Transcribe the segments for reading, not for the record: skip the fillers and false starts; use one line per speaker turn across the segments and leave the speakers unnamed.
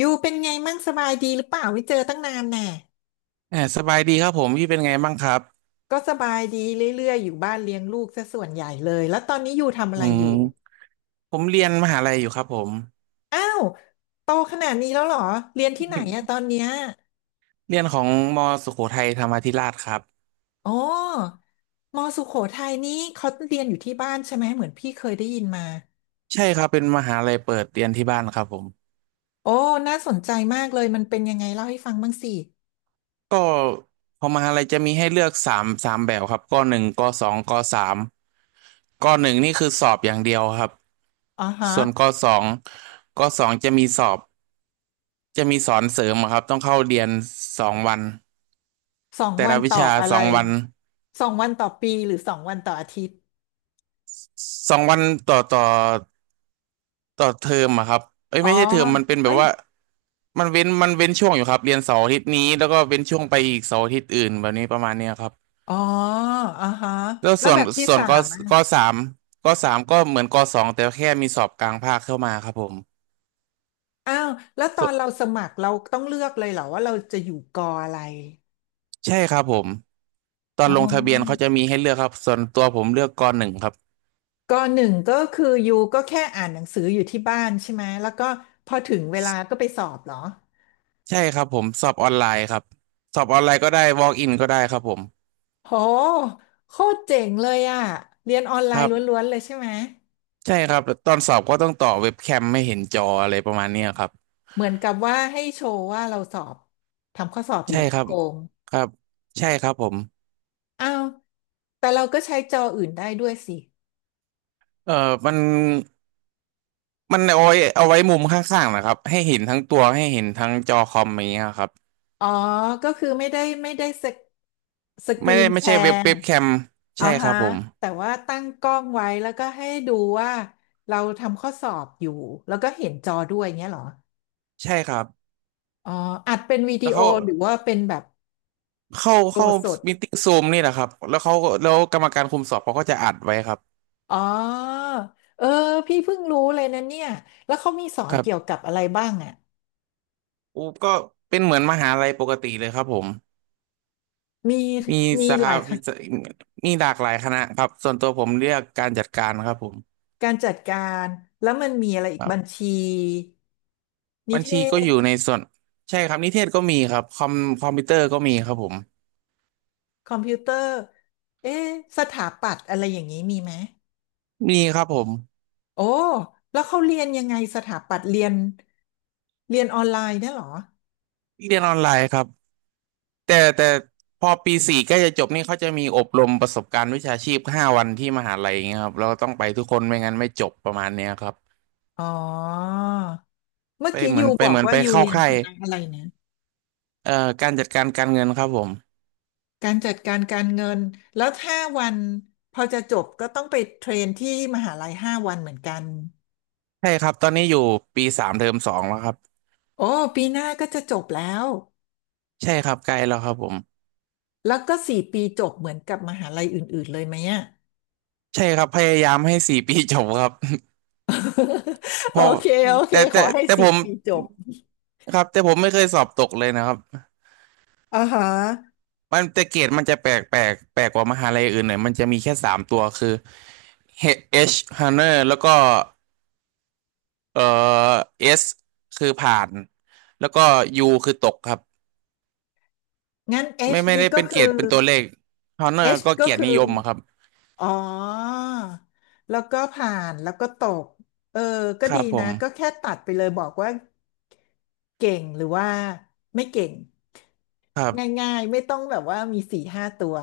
ยูเป็นไงมั่งสบายดีหรือเปล่าไม่เจอตั้งนานแน่
เออสบายดีครับผมพี่เป็นไงบ้างครับ
ก็สบายดีเรื่อยๆอยู่บ้านเลี้ยงลูกซะส่วนใหญ่เลยแล้วตอนนี้ยูทำอะ
อื
ไรอยู่
มผมเรียนมหาลัยอยู่ครับผม
อ้าวโตขนาดนี้แล้วเหรอเรียนที่ไหนอะตอนเนี้ย
เรียนของมสุโขทัยธรรมาธิราชครับ
อ๋อมอสุโขทัยนี้เขาเรียนอยู่ที่บ้านใช่ไหมเหมือนพี่เคยได้ยินมา
ใช่ครับเป็นมหาลัยเปิดเรียนที่บ้านครับผม
โอ้น่าสนใจมากเลยมันเป็นยังไงเล่าให้ฟังบ้างสิ
ก็ของมหาลัยจะมีให้เลือกสามแบบครับกหนึ่งกสองกสามกหนึ่งนี่คือสอบอย่างเดียวครับ
อ๋อฮะ
ส่วนกสองจะมีสอนเสริมอะครับต้องเข้าเรียนสองวัน
สอง
แต่
วั
ละ
น
วิ
ต่อ
ชา
อะ
ส
ไร
องวัน
สองวันต่อปีหรือสองวันต่ออาทิตย์
สองวันต่อต่อ ต่อเทอมอะครับเอ้ย
อ๋อ
ไม่ใช่เทอมมันเป็นแบ
เอ้
บ
ย
ว่ามันเว้นช่วงอยู่ครับเรียนเสาร์อาทิตย์นี้แล้วก็เว้นช่วงไปอีกเสาร์อาทิตย์อื่นแบบนี้ประมาณเนี้ยครับ
อ๋ออ่าฮะ
แล้ว
แล้ว
ส่วน
แบบที่
ส่วน
สา
ก
ม
ก
อ่ะ
สามกสามก็เหมือนกสองแต่แค่มีสอบกลางภาคเข้ามาครับผม
อ้าวแล้วตอ
ส
น
น
เราสมัครเราต้องเลือกเลยเหรอว่าเราจะอยู่กออะไร
ใช่ครับผมตอน
อ๋
ลงทะเบียนเขา
อ
จะมีให้เลือกครับส่วนตัวผมเลือกกหนึ่งครับ
กอหนึ่งก็คือยูก็แค่อ่านหนังสืออยู่ที่บ้านใช่ไหมแล้วก็พอถึงเวลาก็ไปสอบเหรอ
ใช่ครับผมสอบออนไลน์ครับสอบออนไลน์ก็ได้ walk in ก็ได้ครับผม
โหโคตรเจ๋งเลยอ่ะ เรียนออนไล
ครั
น์
บ
ล้วนๆเลยใช่ไหม
ใช่ครับตอนสอบก็ต้องต่อเว็บแคมไม่เห็นจออะไรประมาณเนี้ยครับ
เหมือนกับว่าให้โชว์ว่าเราสอบทำข้อสอบอยู่
ใช่ค
ไม่
รับ
โกง
ครับใช่ครับผม
อ้าวแต่เราก็ใช้จออื่นได้ด้วยสิ
เอ่อมันมันเอาไว้มุมข้างๆนะครับให้เห็นทั้งตัวให้เห็นทั้งจอคอมอย่างเงี้ยครับ
อ๋อ ก็คือไม่ได้สก
ไม่
รี
ได้
น
ไม่
แช
ใช่เว็บ
ร์
เว็บแคม
อ่า
ใช่ครั
ฮะ
บผม
แต่ว่าตั้งกล้องไว้แล้วก็ให้ดูว่าเราทำข้อสอบอยู่แล้วก็เห็นจอด้วยเงี้ยเหรอ
ใช่ครับ
อ๋ออัดเป็นวิดี
แล้ว
โอ
เขา
หรือว่าเป็นแบบ
เข้า
โด
เข้า
สด
มีติ้งซูมนี่แหละครับแล้วกรรมการคุมสอบเขาก็จะอัดไว้ครับ
อ๋อเออพี่เพิ่งรู้เลยนะเนี่ย แล้วเขามีสอ
ค
น
รั
เกี่ยว
บ
กับอะไรบ้างอ่ะ
อูก็เป็นเหมือนมหาลัยปกติเลยครับผม
มี
มี
มี
สา
ห
ขา
ลายค่ะ
มีหลากหลายคณะครับส่วนตัวผมเลือกการจัดการครับผม
การจัดการแล้วมันมีอะไรอี
ค
ก
รั
บัญ
บ
ชีนิ
บัญ
เท
ชีก็อยู่ในส่วนใช่ครับนิเทศก็มีครับคอมพิวเตอร์ก็มีครับผม
คอมพิวเตอร์เอ๊ะสถาปัตย์อะไรอย่างนี้มีไหม
มีครับผม
โอ้แล้วเขาเรียนยังไงสถาปัตย์เรียนเรียนออนไลน์เนี่ยเหรอ
เรียนออนไลน์ครับแต่พอปีสี่ใกล้จะจบนี่เขาจะมีอบรมประสบการณ์วิชาชีพห้าวันที่มหาลัยอย่างเงี้ยครับเราต้องไปทุกคนไม่งั้นไม่จบประมาณเนี้ยครับ
อ๋อเมื่อ
ไป
กี้
เหมือ
ยู
นไป
บอ
เห
ก
มือน
ว่า
ไป
ยู
เข้า
เรียน
ค่า
ค
ย
ณะอะไรนะ
การจัดการการเงินครับผม
การจัดการการเงินแล้วห้าวันพอจะจบก็ต้องไปเทรนที่มหาลัยห้าวันเหมือนกัน
ใช่ครับตอนนี้อยู่ปีสามเทอมสองแล้วครับ
โอ้ ปีหน้าก็จะจบแล้ว
ใช่ครับใกล้แล้วครับผม
แล้วก็สี่ปีจบเหมือนกับมหาลัยอื่นๆเลยไหมอะ
ใช่ครับพยายามให้สี่ ปีจบครับ เพ
โอ
ราะ
เคโอเค
แต่
ขอ
แต่
ให้
แต่ผ
สี่
ม
ปีจบ
ครับแต่ผมไม่เคยสอบตกเลยนะครับ
อ่าฮะ
มันแต่เกรดมันจะแปลกกว่ามหาลัยอื่นหน่อยมันจะมีแค่สามตัวคือ H Honor แล้วก็เอ่อ S คือผ่านแล้วก็ U คือตกครับ
งั้น H
ไม่
นี่
ได้
ก็
เป็นเกร
คือ
ดเป็นตัวเลข Honor
H
ก็
ก็
เกียรติ
คือ
นิยมอะครับ
อ๋อแล้วก็ผ่านแล้วก็ตกเออก็
ค
ดี
รับผ
นะ
ม
ก็แค่ตัดไปเลยบอกว่าเก่งหรือว่าไม่เก่ง
ครับ
ง่ายๆไม่ต้องแบบว่ามีสี่ห้าตัว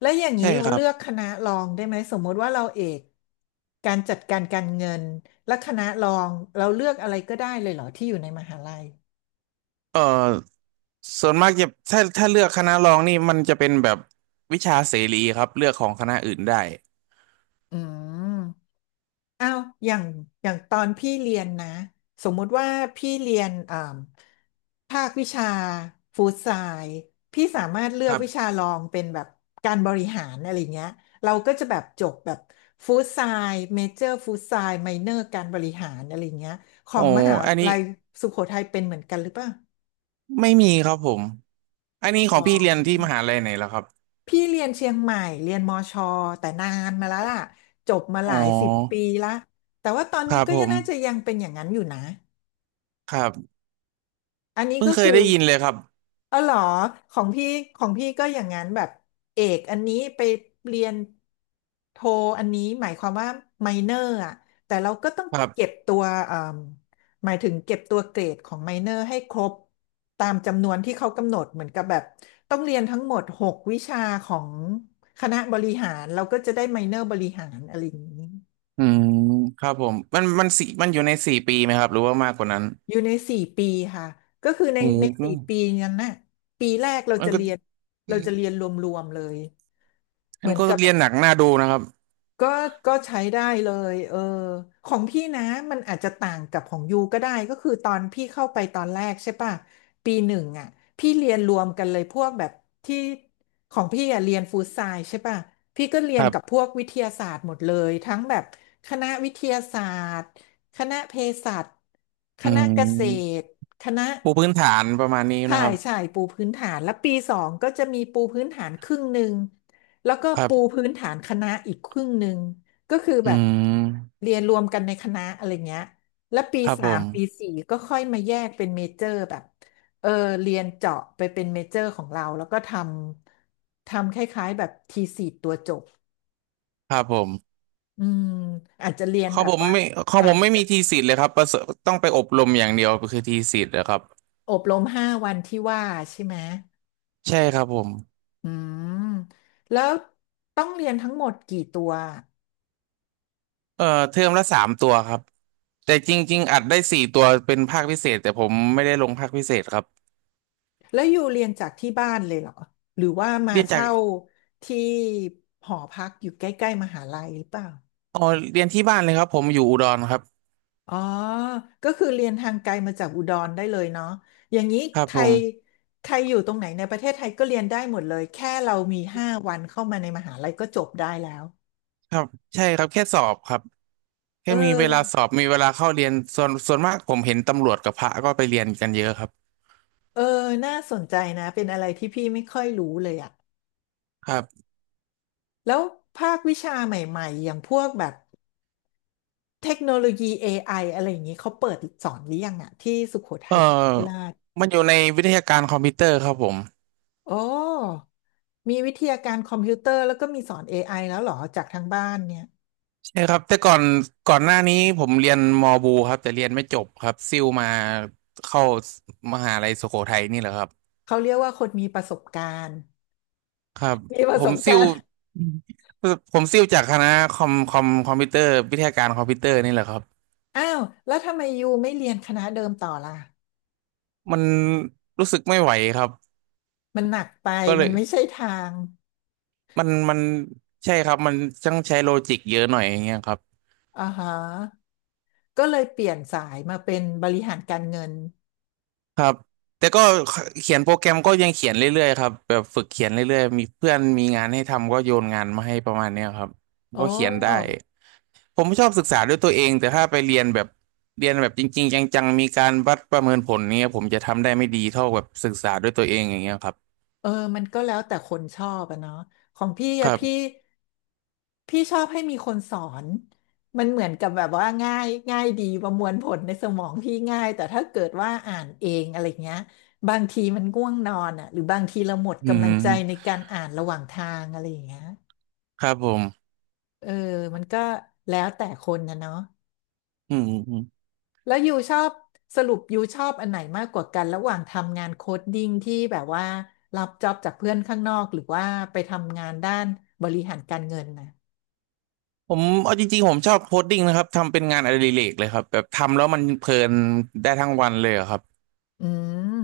แล้วอย่าง
ใช่
นี้เรา
ครั
เลื
บ
อกคณะรองได้ไหมสมมติว่าเราเอกการจัดการการเงินและคณะรองเราเลือกอะไรก็ได้เลยเหรอที่อยู่ในมหาลัย
เอ่อส่วนมากจะถ้าเลือกคณะรองนี่มันจะเป็นแบบวิชาเสรีครับเลือกของคณะอื่นได้
อืม อ้าวอย่างอย่างตอนพี่เรียนนะ สมมุติว่าพี่เรียนอ่าภาควิชาฟู้ดไซน์พี่สามารถเลื
ค
อก
รั
วิชา
บ
รองเป็นแบบการบริหารอะไรเงี้ยเราก็จะแบบจบแบบฟู้ดไซน์เมเจอร์ฟู้ดไซน์ไมเนอร์การบริหารอะไรเงี้ยขอ
โอ้
งมหา
อันนี้
ลัยสุโขทัยเป็นเหมือนกันหรือเปล่า
ไม่มีครับผม อันนี้ข
อ๋
องพี่เรียนที่ม
อ
หาลัยไหนแล้วครับ
พี่เรียนเชียงใหม่เรียนมอชอแต่นานมาแล้วล่ะจบมาห
อ๋อ
ลายสิบปีละ แต่ว่าตอน
ค
นี้
รับ
ก็
ผ
ยัง
ม
น่าจะยังเป็นอย่างนั้นอยู่นะ
ครับ
อันนี้
เพิ่ง
ก็
เคย
คือ
ได้ยินเลยครับ
เออเหรอของพี่ของพี่ก็อย่างนั้นแบบเอกอันนี้ไปเรียนโทอันนี้หมายความว่าไมเนอร์อ่ะแต่เราก็ต้อง
ครั
เก็บ
บ
ตัวหมายถึงเก็บตัวเกรดของไมเนอร์ให้ครบตามจำนวนที่เขากำหนดเหมือนกับแบบต้องเรียนทั้งหมด6 วิชาของคณะบริหารเราก็จะได้ไมเนอร์บริหารอะไรอย่างนี้
อืมครับผมมันสี่มันอยู่ในสี่ปีไหมครับหรือว่ามากกว่านั้น
อยู่ใน4 ปีค่ะ ก็คือใน
โอ้
ใน
โห
4 ปีนั้นน่ะปีแรกเรา
มัน
จะ
ก็
เรียน
อื
เรา
ม
จะเรียนรวมๆเลย เห
มั
มื
น
อน
ก็
กับ
เรียนหนักหน้าดูนะครับ
ก็ก็ใช้ได้เลยเออของพี่นะมันอาจจะต่างกับของยูก็ได้ก็คือตอนพี่เข้าไปตอนแรกใช่ป่ะปีหนึ่งอ่ะพี่เรียนรวมกันเลยพวกแบบที่ของพี่อ่ะเรียนฟู้ดไซน์ใช่ป่ะพี่ก็เรี
ค
ยน
รั
กับพ
บ
วกวิทยาศาสตร์หมดเลยทั้งแบบคณะวิทยาศาสตร์คณะเภสัชค
อื
ณะเกษ
ม
ตรคณะ
ปูพื้นฐานประมาณนี้
ใช่
นะครับ
ใช่ปูพื้นฐานแล้วปีสองก็จะมีปูพื้นฐานครึ่งหนึ่งแล้วก็
ครั
ปู
บ
พื้นฐานคณะอีกครึ่งหนึ่งก็คือ
อื
แบบ
ม
เรียนรวมกันในคณะอะไรเงี้ยแล้วปี
ครับ
สา
ผ
มปี
ม
สี่ก็ค่อยมาแยกเป็นเมเจอร์แบบเออเรียนเจาะไปเป็นเมเจอร์ของเราแล้วก็ทำคล้ายๆแบบทีสีตัวจบ
ครับผม
อืมอาจจะเรียน
ขอ
แบ
ง
บ
ผม
ว่า
ไม่ของผ
ต่า
ม
ง
ไม่
กั
มี
น
ทีสิทธิ์เลยครับประเสริฐต้องไปอบรมอย่างเดียวคือทีสิทธิ์นะครับ
อบรมห้าวันที่ว่าใช่ไหม
ใช่ครับผม
อืมแล้วต้องเรียนทั้งหมดกี่ตัว
เอ่อเทอมละสามตัวครับ แต่จริงๆอัดได้สี่ตัวเป็นภาคพิเศษแต่ผมไม่ได้ลงภาคพิเศษครับ
แล้วอยู่เรียนจากที่บ้านเลยเหรอหรือว่ามา
เรียนจาก
เช่าที่หอพักอยู่ใกล้ๆมหาลัยหรือเปล่า
อ๋อเรียนที่บ้านเลยครับผมอยู่อุดรครับ
อ๋อก็คือเรียนทางไกลมาจากอุดรได้เลยเนาะอย่างนี้
ครับ
ใค
ผ
ร
ม
ใครอยู่ตรงไหนในประเทศไทยก็เรียนได้หมดเลยแค่เรามี5 วันเข้ามาในมหาลัยก็จบได้แล้ว
ครับใช่ครับแค่สอบครับแค่
เอ
มีเว
อ
ลาสอบมีเวลาเข้าเรียนส่วนมากผมเห็นตำรวจกับพระก็ไปเรียนกันเยอะครับ
เออน่าสนใจนะเป็นอะไรที่พี่ไม่ค่อยรู้เลยอะ
ครับ
แล้วภาควิชาใหม่ๆอย่างพวกแบบ เทคโนโลยี AI อไออะไรอย่างนี้เขาเปิดสอนหรือยังอะที่สุโขทั
เอ่อ
ยธรรมาธิราช
มันอยู่ในวิทยาการคอมพิวเตอร์ครับผม
โอ้ มีวิทยาการคอมพิวเตอร์แล้วก็มีสอน AI แล้วเหรอจากทางบ้านเนี่ย
ใช่ครับแต่ก่อนก่อนหน้านี้ผมเรียนมอบูครับแต่เรียนไม่จบครับซิ่วมาเข้ามหาลัยสุโขทัยนี่แหละครับ
เขาเรียกว่าคนมีประสบการณ์
ครับ
มีป
ผ
ระส
ม
บกา
ซิ่ว
รณ์
ผมซิ่วจากคณะคอมพิวเตอร์วิทยาการคอมพิวเตอร์นี่แหละครับ
อ้าวแล้วทำไมยูไม่เรียนคณะเดิมต่อล่ะ
มันรู้สึกไม่ไหวครับ
มันหนักไป
ก็เล
มัน
ย
ไม่ใช่ทาง
มันใช่ครับมันต้องใช้โลจิกเยอะหน่อยอย่างเงี้ยครับ
อ่าฮะก็เลยเปลี่ยนสายมาเป็นบริหารการเงิน
ครับแต่ก็เขียนโปรแกรมก็ยังเขียนเรื่อยๆครับแบบฝึกเขียนเรื่อยๆมีเพื่อนมีงานให้ทำก็โยนงานมาให้ประมาณเนี้ยครับ
โอ
ก็เขียนได้
้
ผมชอบศึกษาด้วยตัวเองแต่ถ้าไปเรียนแบบเรียนแบบจริงๆจังๆมีการวัดประเมินผลเนี้ยผมจะทำได้ไม่ดีเท่าแบบศึกษาด้วยตัวเองอย่างเงี้ยครับ
เออมันก็แล้วแต่คนชอบอะเนาะของพี่
ค
อะ
รับ
พี่ชอบให้มีคนสอนมันเหมือนกับแบบว่าง่ายง่ายดีประมวลผลในสมองพี่ง่ายแต่ถ้าเกิดว่าอ่านเองอะไรเงี้ยบางทีมันง่วงนอนอะหรือบางทีเราหมด
อื
กำลังใจใน
ม
การอ่านระหว่างทางอะไรอย่างเงี้ย
ครับผม
เออมันก็แล้วแต่คนนะเนาะ
อืมอืม
แล้วยูชอบสรุปยูชอบอันไหนมากกว่ากันระหว่างทำงานโค้ดดิ้งที่แบบว่ารับจ็อบจากเพื่อนข้างนอกหรือว่าไปทำงานด้านบริหารการเงินนะ
ผมเอาจริงๆผมชอบโคดดิ้งนะครับทำเป็นงานอดิเรกเลยครับแบบทำแล้วมันเพลินได้ทั้งวันเลยอะครับ
อืม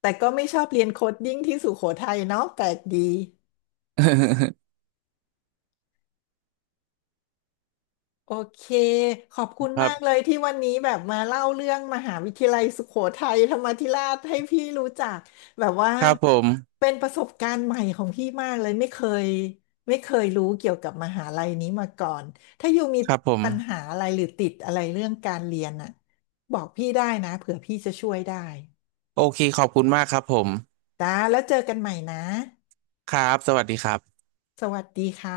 แต่ก็ไม่ชอบเรียนโค้ดดิ้งที่สุโขทัยเนาะแปลกดี โอเคขอบคุณ
ครั
มา
บ
กเลยที่วันนี้แบบมาเล่าเรื่องมหาวิทยาลัยสุโขทัยธรรมาธิราชให้พี่รู้จักแบบว่า
ครับผม
เป็นประสบการณ์ใหม่ของพี่มากเลยยไม่เคยรู้เกี่ยวกับมหาลัยนี้มาก่อนถ้าอยู่มี
ครับผม
ปัญหาอะไรหรือติดอะไรเรื่องการเรียนอ่ะบอกพี่ได้นะเผื่อพี่จะช่วยได้
โอเคขอบคุณมากครับผม
นะแล้วเจอกันใหม่นะ
ครับสวัสดีครับ
สวัสดีค่ะ